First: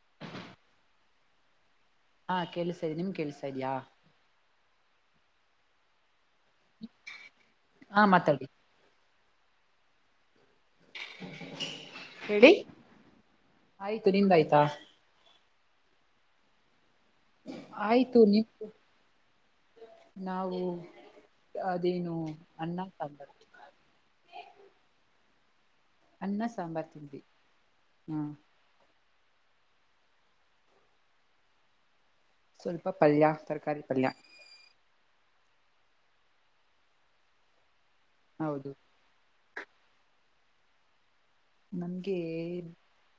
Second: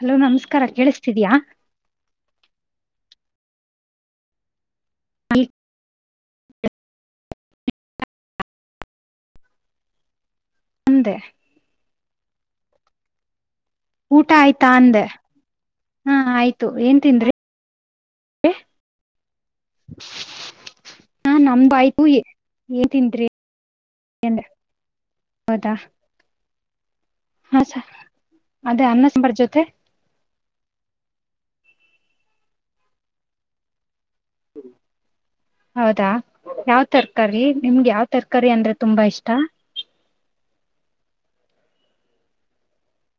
Hello, ನಮಸ್ಕಾರ ಕೇಳಿಸ್ತಿದಯಾ.. ಹಾ, ಕೇಳ್ಸಿತಿದೆ ನಿಮ್ ಗಕೇಳ್ಸಿತಿದೀಯಾ... - ಅಲ್ಲಿ [inaudible] ಹಾ, ಮಾತಾಡ್ ಮುಂದೇ, ಹೇಳಿ [inaudible] ಊಟ ಆಯ್ತಾ ಅಂದೆ ಹಾ ಆಯ್ತು ಏನ್ ತಿಂದ್ರಿ ಆಯ್ತು ನಿವು ನಾವು ಹಾ ನಮ್ದು ಆಯ್ತು ಅದೇನು ಏನ್ ಅನ್ನ ತಂದ ತಿಂದ್ರಿ ಹೌದಾ ಅನ್ನ ಸಾಂಬಾರ್ ತಿಂಡಿ ಹ್ಮ್ ಮರ್ಜತ್ತೆ ಸ್ವಲ್ಪ ಪಲ್ಯ ತರಕಾರಿ ಪಲ್ಯ ಹೌದಾ ಯಾವ್ ತರಕಾರಿ ನಿಮ್ಗೆ ಯಾವ್ ತರಕಾರಿ ಹೌದು ಅಂದ್ರೆ ತುಂಬಾ ಇಷ್ಟ ನನ್ಗೆ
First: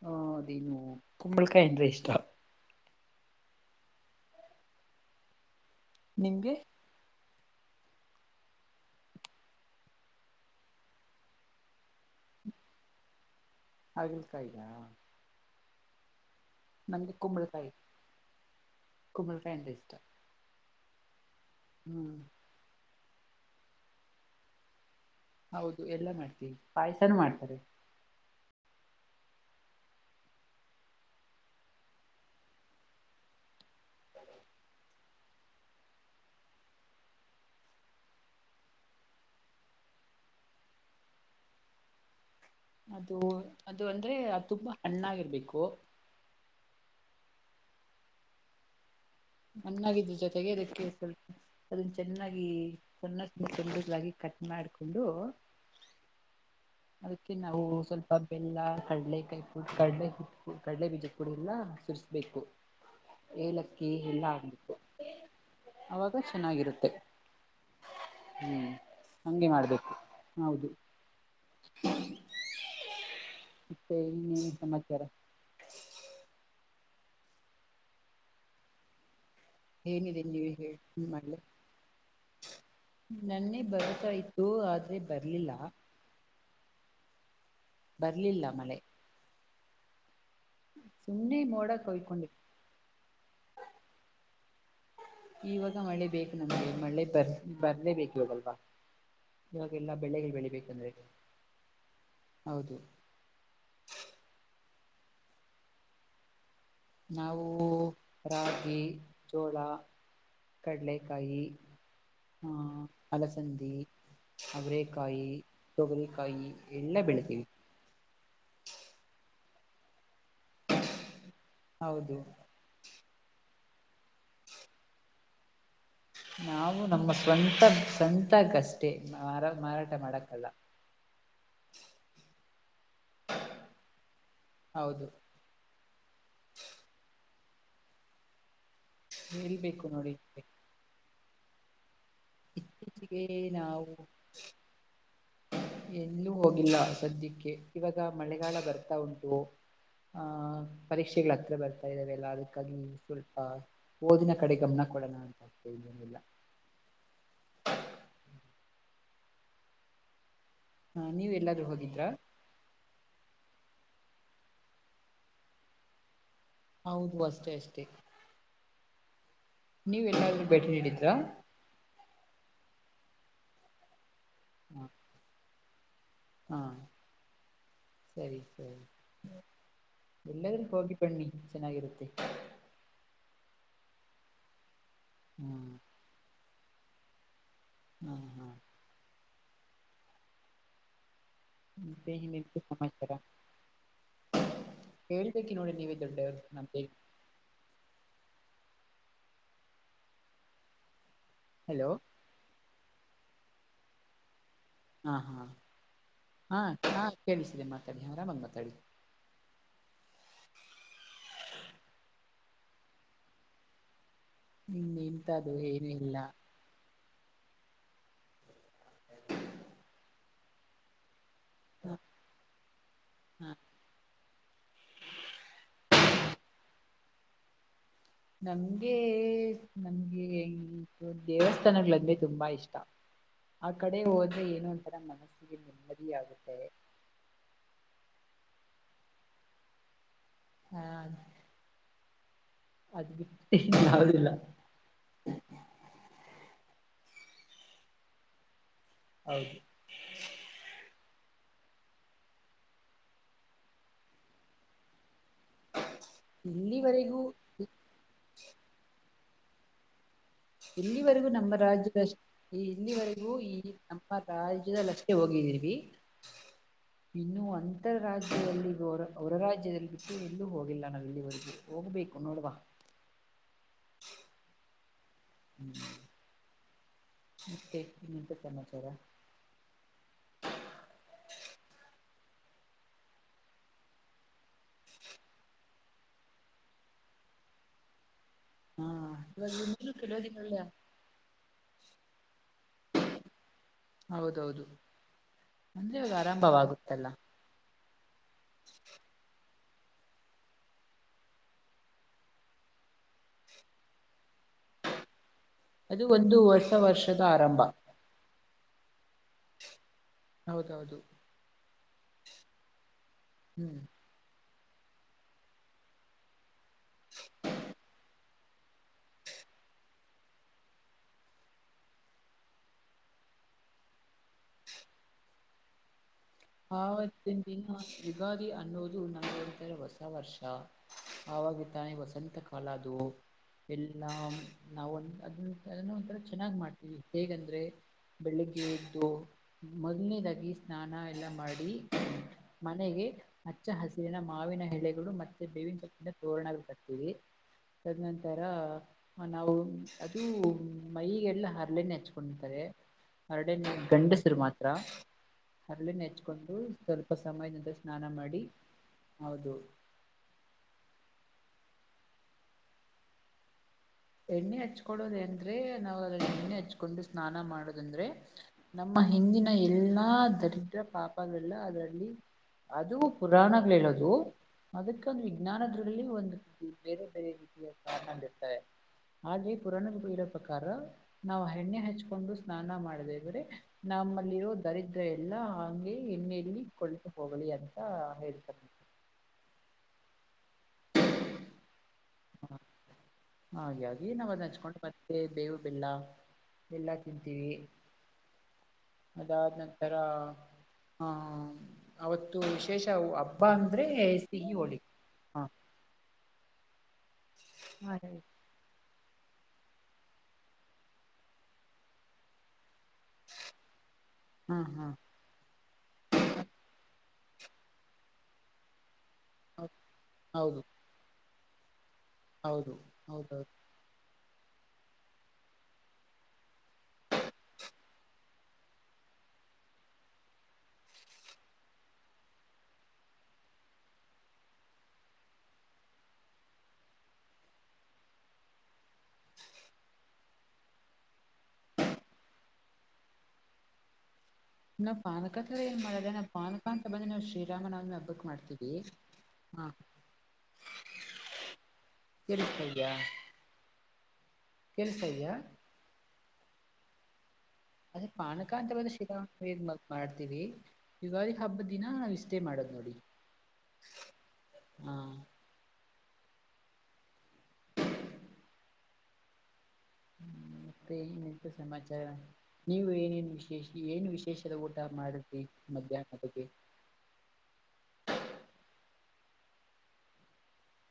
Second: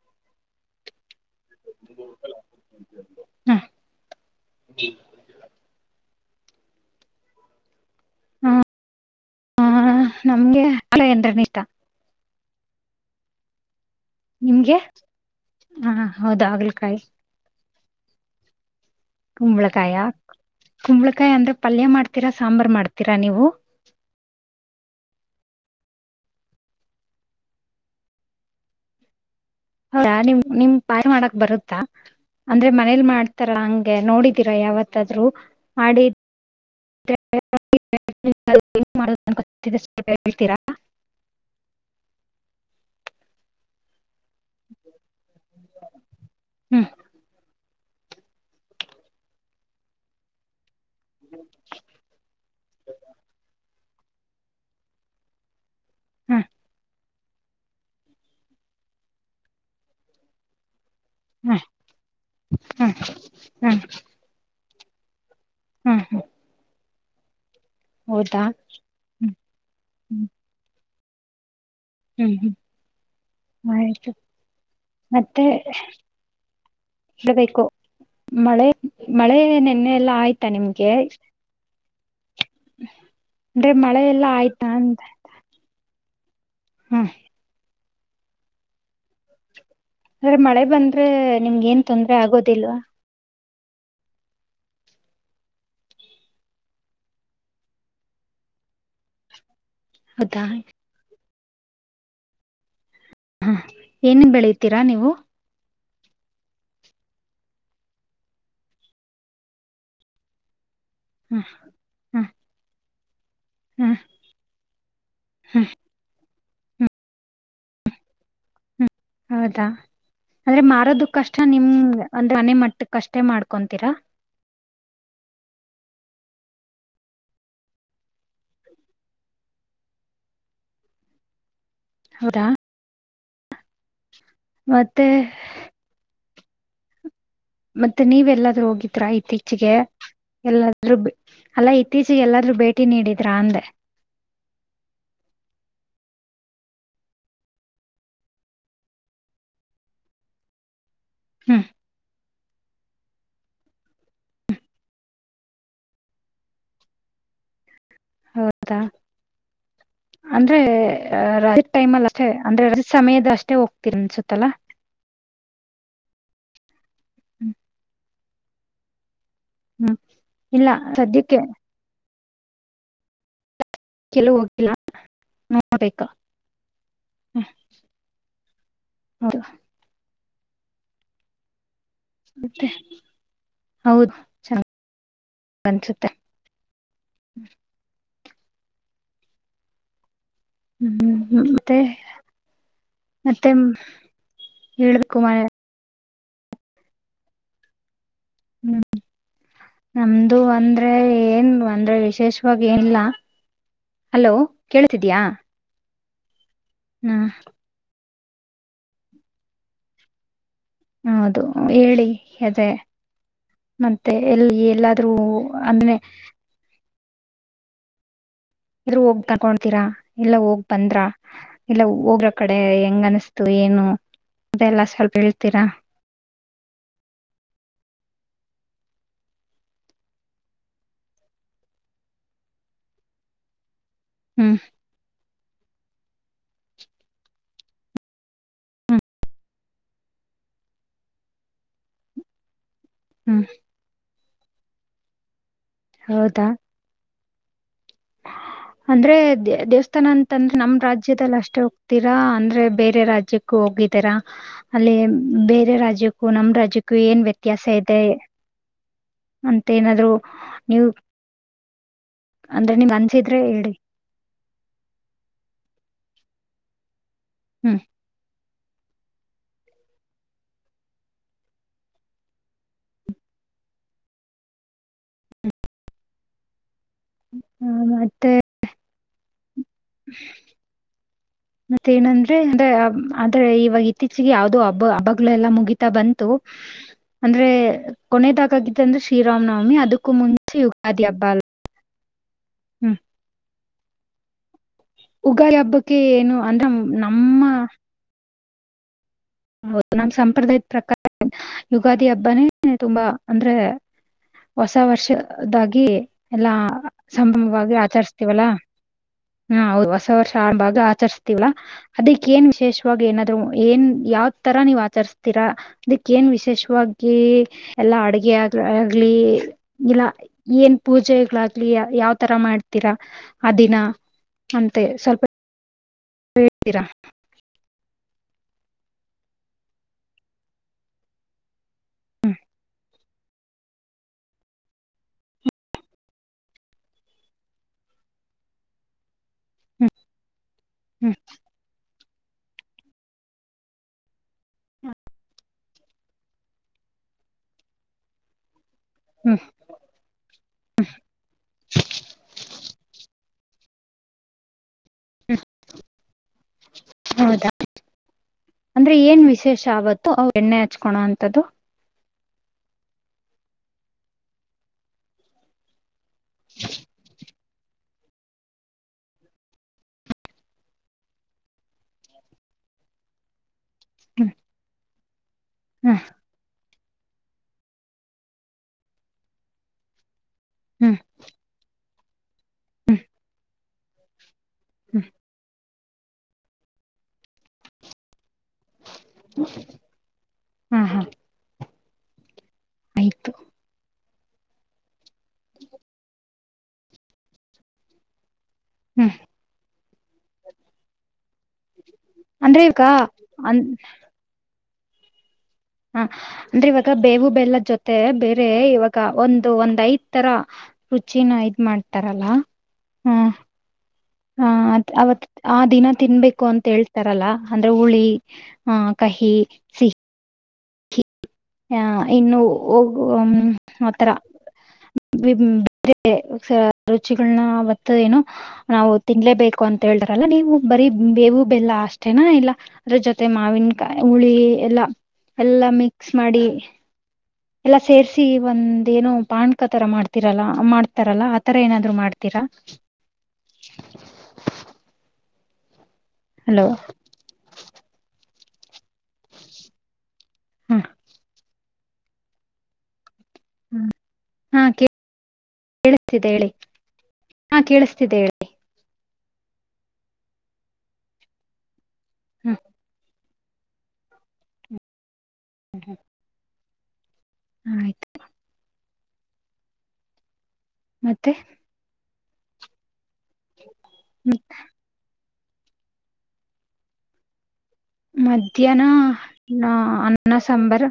ಅ ಅದೇನು ಕುಂಬಳಕಾಯಿ ಅಂದ್ರೆ ಇಷ್ಟ ಹಾ ನಿಂಗ ಹಾ ಹ ನಮ್ಗೆ ಅಲ್ಲ ಎಂದ್ರನ ಇಷ್ಟ ಹಾಗಗಲ್ತಾಯತಾ ನಿಮ್ಗೆ ಹ ಹೌದಾ ಹಾಗಲಕಾಯಿ ಮೆ ಕುಂಬಳಕಾಯ ಕಮಿಳಕಾಯಂತ ಇಷ್ಟ ಕುಂಬಳಕಾಯ ಕುಂಬಳಕಾಯಿ ಅಂದ್ರೆ ಪಲ್ಯ ಹ್ಮ್ ಮಾಡ್ತೀರಾ ಸಾಂಬಾರ್ ಮಾಡ್ತೀರಾ ನೀವು ಹೌದು ಎಲ್ಲ ಮಾಡ್ತೀವಿ ಪಾಯಸನ ಮಾಡ್ತಾರೆ ಹೌದಾ ನಿಮ ನಿಮ ಪಾರ್ ಮಾಡಕ್ ಬರುತ್ತಾ ಅಂದ್ರೆ ಮನೇಲಿ ಮಾಡ್ತಾರ ಹಂಗ ಹಾಗಗೆ ನೋಡಿದೀರ ಯಾವತ್ತಾದ್ೂ ಮಾಡಿ ಹೇಳ್ತೀರಾ ಅದು ಅದು ಅಂದ್ರೆ ಅದು ತುಂಬಾ ಹಣ್ಣಾಗಿರ್ಬೇಕು ಹ್ಮ್ ಚೆನ್ನಾಗಿದ್ರ ಜೊತೆಗೆದಕ್ಕೆ ಸ್ವಲ್ಪ ಅದನ್ನ ಚೆನ್ನಾಗಿ ಸಣ್ಣೆಲಾಗಿ ಕಟ್ ಮಾಡಿಕೊಂಡು ಹ್ಮ ಅದಕ್ಕೆ ನಾವು ಸ್ವಲ್ಪ ಬೆಲ್ಲ ಕಡಲೆ ಕಾಯ ಕಡಲೆ ಕಡಲೆ ಬೀಜ ಕೂಡೆ ಎಲ್ಲ ಹ್ಮ್ ಸುರಿಸ್ಬೇಕು ಹ್ಮ್ ಹ್ಮ್ ಏಲಕ್ಕಿ ಎಲ್ಲ ಆಗ್ಬೇಕು ಹ್ಮ್ ಅವಾಗ ಹ್ಮ್ ಚೆನ್ನಾಗಿರುತ್ತೆ ಹೌದಾ ಹ್ಮ್ ಹ್ಮ್ ಹಗೆ ಮಾಡ್ಬೇಕು ಹ್ಮ್ ಹೌದು ಹ್ಮ್ ಹ್ಮ್ ಮತ್ತೆ ಆಯ್ತು ಇನ್ನೇನು ಸಮಾಚಾರ ಮತ್ತೆ ಇಡಬೇಕು ಮಳೆ ಮಳೆ ನೆನ್ನೆ ಎಲ್ಲ ಏನಿದೆ ಆಯ್ತಾ ನೀವೇ ನಿಮ್ಗೆ ಹೇಳಿ ಮಾಡ್ಲೆ ನನ್ನೆ ಅಂದ್ರೆ ಮಳೆ ಎಲ್ಲಾ ಬರುತಾಾಯ್ತತ್ತು ಆಯ್ತಾ ಆದ್ರೆ ಬರ್ಲಿಲ್ಲ ಹಾ ಬರ್ಲಿಲ್ಲ ಮಳೆ ಅ್ರೆ ಮಳೆ ಬಂದ್ರೆ ಸುಮ್ನೆ ನಿಮ್ಗೆ ಮೋಡ ಏನ್ ತೊಂದ್ರೆ ಕೊಯ್ಕೊಂಡಿತ್ತು ಆಗೋದಿಲ್ವಾ ಇವಾಗ ಮಳೆ ಬೇಕು ನಮಗೆ ಮಳೆ ಬರ್ ಬರ್ಲೇ ಬೇಕ ಇವಾಗಲ್ವಾ ಇವಾಗಲ್ಲ ಬೆಳ ಹೌದಾ ಬೆಳಿಬೇಕಂದ್ರೆ ಹೌದು ೀರಾ ನೀವು ನಾವು ರಾಗಿ ಜೋಳ ಕಡಲೆಕಾಯಿ ಹ್ಮ್ ಹ್ಮ್ ಹಾ ಅಲಸಂದಿ ಹ್ಮ್ ಅಬ್ರೇಕಾಯಿ ಹ್ಮ್ ತೊಬರಿಕಾಯಿ ಎಲ್ಲ ಬೆಳತೀವಿ ಹ್ಮ್ ಹೌದಾ ಅಂದ್ರೆ ಮಾರೋದು ಕಷ್ಟ ನಿಮ ಹೌದು ಅಂದ್ರೆ ಮನೆ ಮಟ್ಟ ಕಷ್ಟೇ ಮಾಡ್ಕೊತೀರಾ ನಾವು ನಮ್ಮ ಸ್ವಂತ ಸ್ವಂತಕ್ಕಷ್ಟೇ ಮಾರಾ ಮಾರಾಟ ಮಾಡಕ್ಕಲ್ಲ ಹೌದಾ ಮತ್ತೆ ಹೌದು ಮತ್ತೆ ನೀವೆ ಎಲ್ಲಾದ್ೂ ಹೋಗಿದ್ರಾ ಇತ್ತೀಚಿಗೆ ಹೇಳ್ಬೇಕು ನೋಡಿ ಎಲ್ಲಾದ್ರೂ ಅಲ್ಲ ಇತ್ತೀಚಿಗೆ ಎಲ್ಲ ೂ ಭೇಟಿ ಇತ್ತೀಚೆಗೆ ನೀಡಿದ್ರಾ ಅಂದೆ ನಾವು ಎಲ್ಲೂ ಹೋಗಿಲ್ಲ ಸದ್ಯಕ್ಕೆ ಇವಾಗ ಮಳೆಗಾಲ ಬರ್ತಾ ಉಂಟು ಆಹ್ ಪರೀಕ್ಷೆಗಳ ಹತ್ರ ಹ್ಮ್ ಬರ್ತಾ ಇದಾವ ಎಲ್ಲೂ ಹಾಗಾಗಿ ಸ್ವಲ್ಪ ಓದಿನ ಕಡೆ ಗಮನ ಕೊಡೋಣ ಅಂತ್ತ ಇದೇನಿಲ್ಲ ಹೌದಾ ಅಂದ್ರೆ ನೀವ್ ರ ಎಲ್ಲಾದ್ರೂ ಟೈಮ್ ಅಲ್ ಹೋಗಿದ್ರಾ ಅಷ್ಟೆ ಅಂದ್ರೆ ರ ಸಮಯದಷ್ಟೆ ಮೆ ಹೋಗ್ತೀರ ಅನ್ಸುತ್ತಲಾ ಹೌದು ಬಷ್ಟೆ ಹ್ಮ್ ಅಷ್ಟೇ ಹ್ಮ್ ನೀವ್ ಎಲ್ಲಾದ್ರೂ ಭೇಟಿ ಇಲ್ಲ ನೀಡಿದ್ರಾ ಸದ್ಯಕ್ಕೆ ಕೆಲವ ಹೋಗ್ಲ್ಲ ಹ ನೋಬೇಕಾ ಹಾ ಸರಿ ಸರಿ ಹೌದು ಎಲ್ಲಾದ್ರೂ ಹೋಗಿ ಬಣ್ಣಿ ಚೆನ್ನಾಗಿರುತ್ತೆ ಮತ್ತೆ ಹೌದು ಚ ಹಾ ಅನ್ಸುತ್ತೆ ಹ್ಮ ಹಾ ಹಾ ಹ್ಮ್ ಹ್ಮ್ ಮೆ ಎಂತ ಸಮಾಚಾರ ಮತ್ತೆ ಹೇಳ್ಬೇಕು ಹೇಳ್ಬೇಕಿ ಹ್ಮ್ ನೋಡಿ ನೀವ ಇ ನಂತ ಹ್ಮ್ ನಮ್ದು ಅಂದ್ರೆ ಏನ್ ಹಲೋ ಅಂದ್ರೆ ವಿಶೇಷವಾಗಿ ಏನಲ್ಲ ಹಲೋ ಹಾ ಕೇೇಳತಿದಯಾ ಹಾ ಹಾ ಹಾ ಕೇಳಿಸಿದೆ ಮಾತಾಡಿ ಹರಾಮಂಗ ಮಾತಾಡಿ ಹೌದು ಹೇಳಿ ಅದೆ ಮತ್ ಮತ್ತ ಎಲ್ಲಿ ಇನ್ ಎಲ್ಲಾದ್ರೂ ಇಂತದ್ದು ಏನು ಅಂದೆ ಇಲ್ಲ ಎರು ಹೋಗ ತಕೊತೀರಾ ಎಲ್ಲ ಹೋಗ್ ಬಂದ್ರ ಇಲ್ಲ ಹ ಹೋಗ್ರ ಕಡೆ ಹೆಂಗ್ ಹಾ ಅನಿಸ್ತು ಏನು ಅದೆಲ್ಲ ಸ್ವಲ್ಪ ಹೇಳ್ತೀರಾ ನಂಗೆ ನಮ್ಗೆ ಹೆ ದೇವಸ್ಥಾನಗಳಂದ್ರೆ ತುಂಬಾ ಇಷ್ಟ ಆ ಕಡೆ ಹೋದ್ರೆ ಹ್ಮ್ ಏನು ಅಂತರ ಮನಸ್ಸಿಗೆ ನೆಮ್ಮದಿಯಾಗುತ್ತೆ ಹಾ ಅದ್ ಬಿಟ್ಟ ಹ್ಮ್ ಯಾದಿಲ್ಲ ಹೌದಾ ಅಂದ್ರೆ ಹೌದು ದೇ ದೇವಸ್ಥಾನ ಅಂತಂದ್ರೆ ನಮ್ ರಾಜ್ಯ ರಾಜ್ಯದಲ್ಲಿ ಅಷ್ಟೇ ಹೋಗ್ತೀರಾ ಅಂದ್ರೆ ಬೇರೆ ರಾಜ್ಯಕ್ಕೂ ಹೋಗಿದ್ದೀರಾ ಅಲ್ಲಿ ಬೇರೆ ರಾಜ್ಯಕ್ಕೂ ನಮ ರಾಜ್ಯಕ್ಕೂ ಇಲ್ಲಿವರೆಗೂ ಏನ್ ವ್ಯತ್ಯಾಸ ಇದೆ ಅಂತ ಏನಾದ್ರು ನೀವು ಇಲ್ಲಿವರೆಗೂ ನಮ್ಮ ರಾಜ್ಯದಷ್ಟ ಅಂದ್ರೆ ನಿಮ್ಗ್ ಇಲ್ಲಿವರೆಗೂ ಅನ್ಸಿದ್ರೆ ಈ ಹೇಳಿ ನಮ್ಮ ರಾಜ್ಯದಲ್ಲಷ್ಟೇ ಹೋಗಿದಿರ್ವಿ ಇನ್ನು ಹ್ಮ್ ಅಂತರ ರಾಜ್ಯ ಅವರ ಹೊರ ರಾಜ್ಯದಲ್ಲಿ ಬಿಟ್ಟು ಎಲ್ಲೂ ಹೋಗಿಲ್ಲ ನಾವ್ ಇಲ್ಲಿವರೆಗೂ ಹೋಗ್ಬೇಕು ನೋಡವಾ ಮೇ ಎಂತ ಕರ್ಮಚಾರ [inaudible] ಮತ್ತೇನಂದ್ರೆ ಅಂದ್ರ ಆದ್ರೆ ಇವಾಗ ಇತ್ತೀಚಿಗೆ ಯಾವ್ದೋ ಹಬ್ಬ ಹಬ್ಗ್ಲು ಎಲ್ಲಾ ಮುಗೀಿತಾ ಬಂತು ಅಂದ್ರೆ ಕೊನದಾಗಾಗಿತ್ತು ಹಾ ಅಂದ್ರೆ ಶ್ರೀರಾಮ್ ಇವಾಗ ನವಮಿ ಇನ್ನು ಅದಕ್ಕೂ ಕೆಲವೇ ಮುಂಚೆ ದಿನಗಳಲ್ಲಿ ಯುಗಾದಿ ಹಬ್ಬಲ್ ಹ್ಮ್ ಹೌದೌದು ಯುಗಾದಿ ಅಂದ್ರೆ ಹಬ್ಬಕ್ಕೆ ಇವಾಗ ಏನು ಅಂದ್ರ ಆರಂಭವಾಗುತ್ತಲ್ಲ ನಮ್ಮ ಹೌದು ನಮ್ಮ್ ಸಂಪ್ರದಾಯದ ಪ್ರಕಾರ ಯುಗಾದಿ ಹಬ್ಬನೇ ತುಂಬಾ ಅಂದ್ರೆ ಹೊಸ ವರ್ಷದಾಗಿ ಅದು ಒಂದು ಎಲ್ಲಾ ಹೊಸ ವರ್ಷದ ಆರಂಭ ಸಂಭಮವಾಗಿ ಆಚರಿಸಸ್ವಲ್ಲಾ ಹಾ ಹೌದು ವರ್ಷ ಆರಂಭ ಹೌದೌದು ಆಚರಿಸ್ತಿವಲ್ಲ ಅದಕ್ಕ ಏನ್ ವಿಶೇಷವಾಗಿ ಏನಾದ್ರು ಹ್ಮ್ ಏನ್ ಯಾವ ತರ ನೀವ್ ಆಚರಿಸ್ತೀರಾ ಅದಕ್ಕ ಏನ್ ವಿಶೇಷವಾಗಿ ಎಲ್ಲಾ ಅಡಗೆ ಆ ಆಗ್ಲಿ ಇಲ್ಲ ಏನ್ ಪೂಜೆಗಳಾಗ್ಲಿ ಯಾವ ತರ ಮಾಡ್ತೀರಾ ಅ ದಿನ ಅಂತೆ ಸ್ವಲ್ಪ ಹೇಳ್ತೀರಾ ಹೌದ ಯುಗಾದಿ ಅನ್ನೋದು ನಾ ಹೇಳ್ತಾರೆ ಹೊಸ ವರ್ಷ ಆವಾಗಿ ತಾನೆ ವಸಂತ ಕಾಲ ಅದು ಎಲ್ಲಾ ನಾವ ಒಂದ ಅದ ಅದನ್ನ ಒಥರ ಚೆನ್ನಾಗ್ ಮಾಡ್ತೀವಿ ಹೇಗಂದ್ರೆ ಬೆಳಿಗ್ಗೆ ಎದ್ದು ಮೊದಲನೇದಾಗಿ ಸ್ನಾನ ಹ್ಮ್ ಎಲ್ಲಾ ಮಾಡಿ ಮನೆಗೆ ಹಚ್ಚ ಹಸಿರಿನ ಮಾವಿನ ಎಳೆಗಳು ಮತ್ತೆ ಬೇವಿನ ಕಪ್ಪಿಂದ ತೋರಣ ಕತೀವಿ ತದನಂತರ ಹ ಹ್ಮ್ ನಾವು ಅದುೂ ಮೈಗೆಲ್ಲ ಹರ್ಲೆನೆ ಹಚ್ಕೊಂಡರ್ತವೆ ಹರಳಿನ ಗಂಡಸರು ಮಾತ್ರ ಹರಳಿನ ಹೆಚ್ಚು ಕೊಂಡು ಸ್ವಲ್ಪ ಹೌದಾ ಸಮಯದಿಂದ ಸ್ನಾನ ಮಾಡಿ ಅಂದ್ರೆ ಏನ್ ಹೌದು ತದು ಎಣ್ಣೆ ಹಚ್ಕಡೋದ ಅಂದ್ರೆ ನಾವು ಅದ ಎಣ್ಣೆ ಹಚ್ಕೊಂಡು ಸ್ನಾನ ಮಾಡುದ ಅಂದ್ರೆ ನಮ್ಮ ಹಿಂದಿನ ಎಲ್ಲಾ ದರಿದ್ರ ಪಾಪಗಳಲ್ಲ ಅದರಲ್ಲಿ ಅದು ಪುರಾಣಗಳು ಹೇಳ ಹೇಳೋದು ಹ್ಮ್ ಅದಕ್ಕ ಒಂದು ಹ್ಮ್ ವಿಜ್ಞಾನದ್ರಲ್ಲಿ ಒಂದು ೇ ರೀತಿಯ ಕತ್ತ ಆದರೆ ಪರಾಣ ಪ ಪ್ರಕಾರ ಹ್ಮ್ ಹ್ಮ್ ನಾವು ಎಣ್ಣೆ ಹಚ್ಕೊಂಡು ಸ್ನಾನ ಮಾಡದ ಇದ್ರೆ ನಮ್ಮಲ್ಲಿರೋ ದರಿದ್ರ ಎಲ್ಲಾ ಹಂಗೆ ಎಣ್ಣೆಯಲ್ಲಿ ಕಳ್ತು ಹೋಗಲಿಿ ಅಂತ ಹೇಳ್ತಾರೆ ಹಾ ಹಾ ಹ ಆಯ್ತು ಹಾಗೆ ನಾವ ಅದ ಹಂಚ್ಕೊಂಡು ಮತ್ತೆ ಬೇವು ಬೆಲ್ಲ ಬೆಲ್ಲ ತಿಂತೀವಿ ಹ್ಮ್ ಅದಾದ್ ನಂತರ ಹಾ ಅವತ್ತು ಅಂದ್ರೆ ಈಗ ವಿಶೇಷ ಹಬ್ಬ ಅ ಅಂದ್ರೆ ಸಿಗಿ ಹೋಳಿ ಹಾ ಹ ಅಂದ್ರೆ ಇವಾಗ ಬೇವು ಬೆಲ್ಲದ ಜೊತೆ ಹಾ ಬೇರೆ ಇವ ಗ ಒಂದು ಒಂದ್ ಐದ್ ತರ ರುಚಿನ ಇದ್ ಮಾಡ್ತಾರಲ್ಲ ಹ್ಮ ಹಾ ಅದ ಅವತ್ ಆ ದಿನ ತಿನ್ಬೇಕು ಅಂತ ಹೇಳ್ತ ತರಲ್ಲ ಅಂದ್ರೆ ಹುಳಿ ಆ ಕಹಿ ಸಿಹಿ ಹೌದು ಆ ಇನ್ನು ಹೌದು ಒಬ ಹೌದೌದು ಹ್ಮ್ ಆತರ ಬಿಂ ಬೇರೆ ರುಚಿಗಳನ್ನ ಬರ್ತ್ತದೇನು ನಾವು ತಿನ್ಲೇಬೇಕು ಅಂತ ಹೇಳಿದ್ರಲ್ಲ ನೀವು ಬರೀ ಬೇವು ಬೆಲ್ಲ ಅಷ್ಟೇನಾ ಇಲ್ಲ ಅದ್ರ ಜೊತೆ ಮಾವಿನಕಾಯಿ ಹುಳಿ ಎಲ್ಲಾ ಎಲ್ಲಾ ಮಿಕ್ಸ್ ಮಾಡಿ ಎಲ್ಲಾ ಸೇರ್ಸಿ ಒಂದ ಏನೋ ಪಾಣ್ಕ ತರ ಮಾಡ್ತಿರಲ್ಲ ಮಾಡ್ತಾರಲ್ಲ ಆತರ ಏನಾದ್ರು ಮಾಡ್ತೀರ ಯಾ ನಾವ ಪಾನಕ ತರ ಏನ್ ಮಾಡಲ್ಲಾ ನಾವ ಪಾನಕ ಹಲೋ ಅಂತ ಬಂದ್ರೆ ನಾವು ಶ್ರೀರಾಮನ್ ಅವ್ ಹಬ್ಬಕ್ ಮಾಡ್ತೀವಿ. ಇ ಹಾ. ಹ್ಮ್ ಕೆಳುಸ್ತಯಿದಿಯ ಹಾ ಕೇಳುಸ್ತಯಿದಿಯ ಕೇಳಿಸ್ತಿದೆ ಹೇಳಿ ಹಾ ಅದೇ ಕೇಳಿಸ್ತಿದೆ ಹೇಳಿ ಪಾನಕ ಅಂತ ಶ್ರೀ ರಾಮ [unintelligible] ಮಾಡ್ತೀವಿ ಯುಗಾದಿ ಹಬ್ಬದ ದಿನ ಹಾ ನಾವು ಇಷ್ಟೇ ಹ್ಮ ಮಾಡೋದು ನೋಡಿ ಹಾ ಹು ಹ ಆಯ್ತ. ಹ್ಮ ಮತ್ತೆ ಏನಂತ ಸಮಾಚಾರ ನೀವು ಏನನ್ ವಿಶೇಷ ಏನು ವಿಶೇಷದ ಊಟ ಮಾಡಿದಿ ಮಧ್ಯಾಹ್ನ ಬಗ್ಗೆ ಮಧ್ಯಾಹ್ನ ನಾ ಅನ್ನ ಸಾಂಬರ.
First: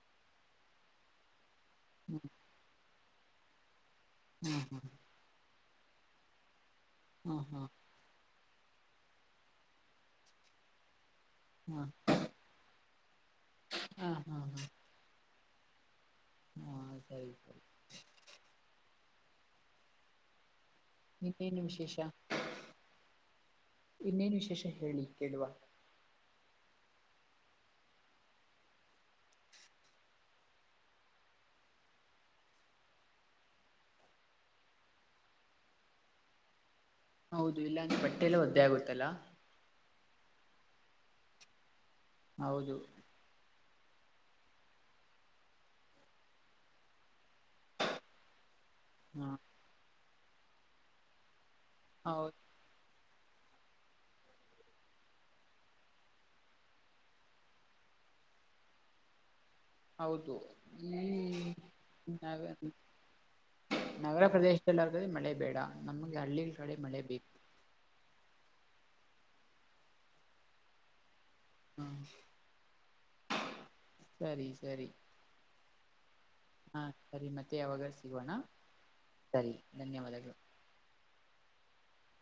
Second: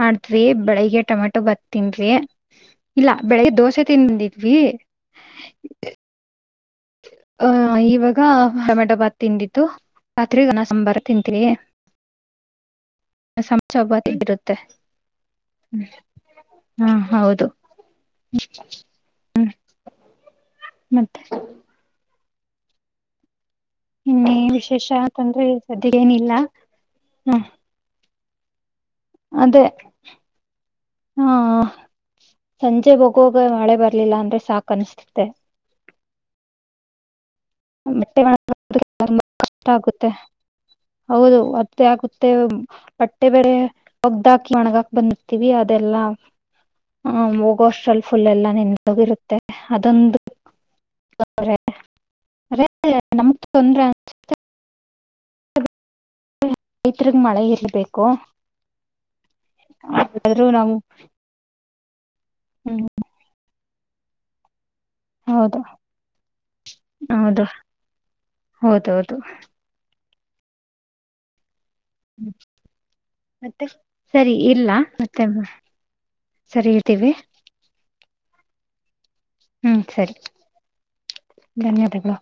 ಮಾಡ್ತ್ರಿ ಬೆಳಿಗ್ಗೆ ಟೊಮೆಟೊ ಬತ್ತ ತಿನ್ರಿ ಹ್ಮ್ ಇಲ್ಲ ಬೆಳಿಗ್ಗೆ ದೋಸೆ ತಿಂದಿದ್ವಿ ಹ್ಮ್ ಹ್ಮ್ ಹ್ಮ್ ಹ್ಮ್ ಹ ಇವಾಗ ಟೊಮೇಟೊಬಾತ ತಿಂದಿತ್ತು ರಾತ್ರಿಗ ಅಣ್ಣ ಸಾಂಬಾರ್ ತಿಂತೀನೀ ಹ್ಮ್ ಸಮ ಹಾ ಚಪಾತಿ ಹಾ ಇರುತ್ತೆ. ಹಾ ಹ್ಮ ಹಾ ಸರಿ ಹೌದು. ಸರಿ ಮತ್ತೆ ಯಿನ್ ಏನ ವಿಶೇಷ. ಇನ್ನೆ ಇನ್ನೇನು ವಿಶೇಷ ಹೇಳಿ ಕೇಳುವ ಅನ್ಕೊಂಡರಿ ಸದ್ಯಗ ಏನಿಲ್ಲ ಹ್ಮ ಅದೇ ಹಾ ಸಂಜೆ ಹೋಗುವಾಗ ಮಳೆ ಬರ್ಲಿಲ್ಲ ಅಂದ್ರೆ ಸಾಕ ಅನಸ್ತತ್ತೆ. ಹೌದು ಇಲ್ಲಾ ಅಂದ್ರೆ ಬಟ್ಟೆ ಎಲ್ಲ ಒದ್ದೆ ಆಗುತ್ತಲ್ಲಾ. ಆಗುತ್ತೆ ಹೌದು ಒದ್ದೆ ಆಗುತ್ತೆ ಹೌದು ಬಟ್ಟೆ ಬೆರೆ ಓಗದಾಕಿ ಒಣಗಾಕ ಬಂದಿರ್ತೀವಿ ಅದೆಲ್ಲಾ ಆ ಹೋಗೋಷ್ಟರಲ್ ಫುಲ್ ಎಲ್ಲ ಹಾ ನಿಂತೋಗಿರುತ್ತೆ ಅದೊಂದು ತೊಂದ್ರೆ ಹೌದು ಆದ್ರೆ ನಮ್ಗ್ ತೊಂದ್ರೆ [unintelligible] [unintelligible] ರೈತರಗೆ ಮಳೆ ಇರ್ಬೇಕು ಹೌದು ಆದ್ರೂ ನಾವು ಹ್ಮ ನ ಹ್ಮ್ ನಗರ ಪ್ರದೇಶ ಮಳೆ ಬೇಡ ಹೌದು ನಮ್ಗೆ ಹಳ್ಳಿ ಕಡೆ ಮಳೆ ಬೇಕು. ಹೌದೌಹೌದು ಹಾ ಹ್ಮ ಮತ್ತೆ ಸರಿ ಇಲ್ಲ ಮತ್ತೆ ಸರಿ ಹಾ ಇಡ್ತೀವಿ ಸರಿ ಮತ್ತೆ ಯಾವಾಗರ ಸಿಗೋಣ ಸರಿ ಹ್ಮ್ ಸರಿ ಧನ್ಯವಾದಗಳು ಧನ್ಯವಾದಗಳು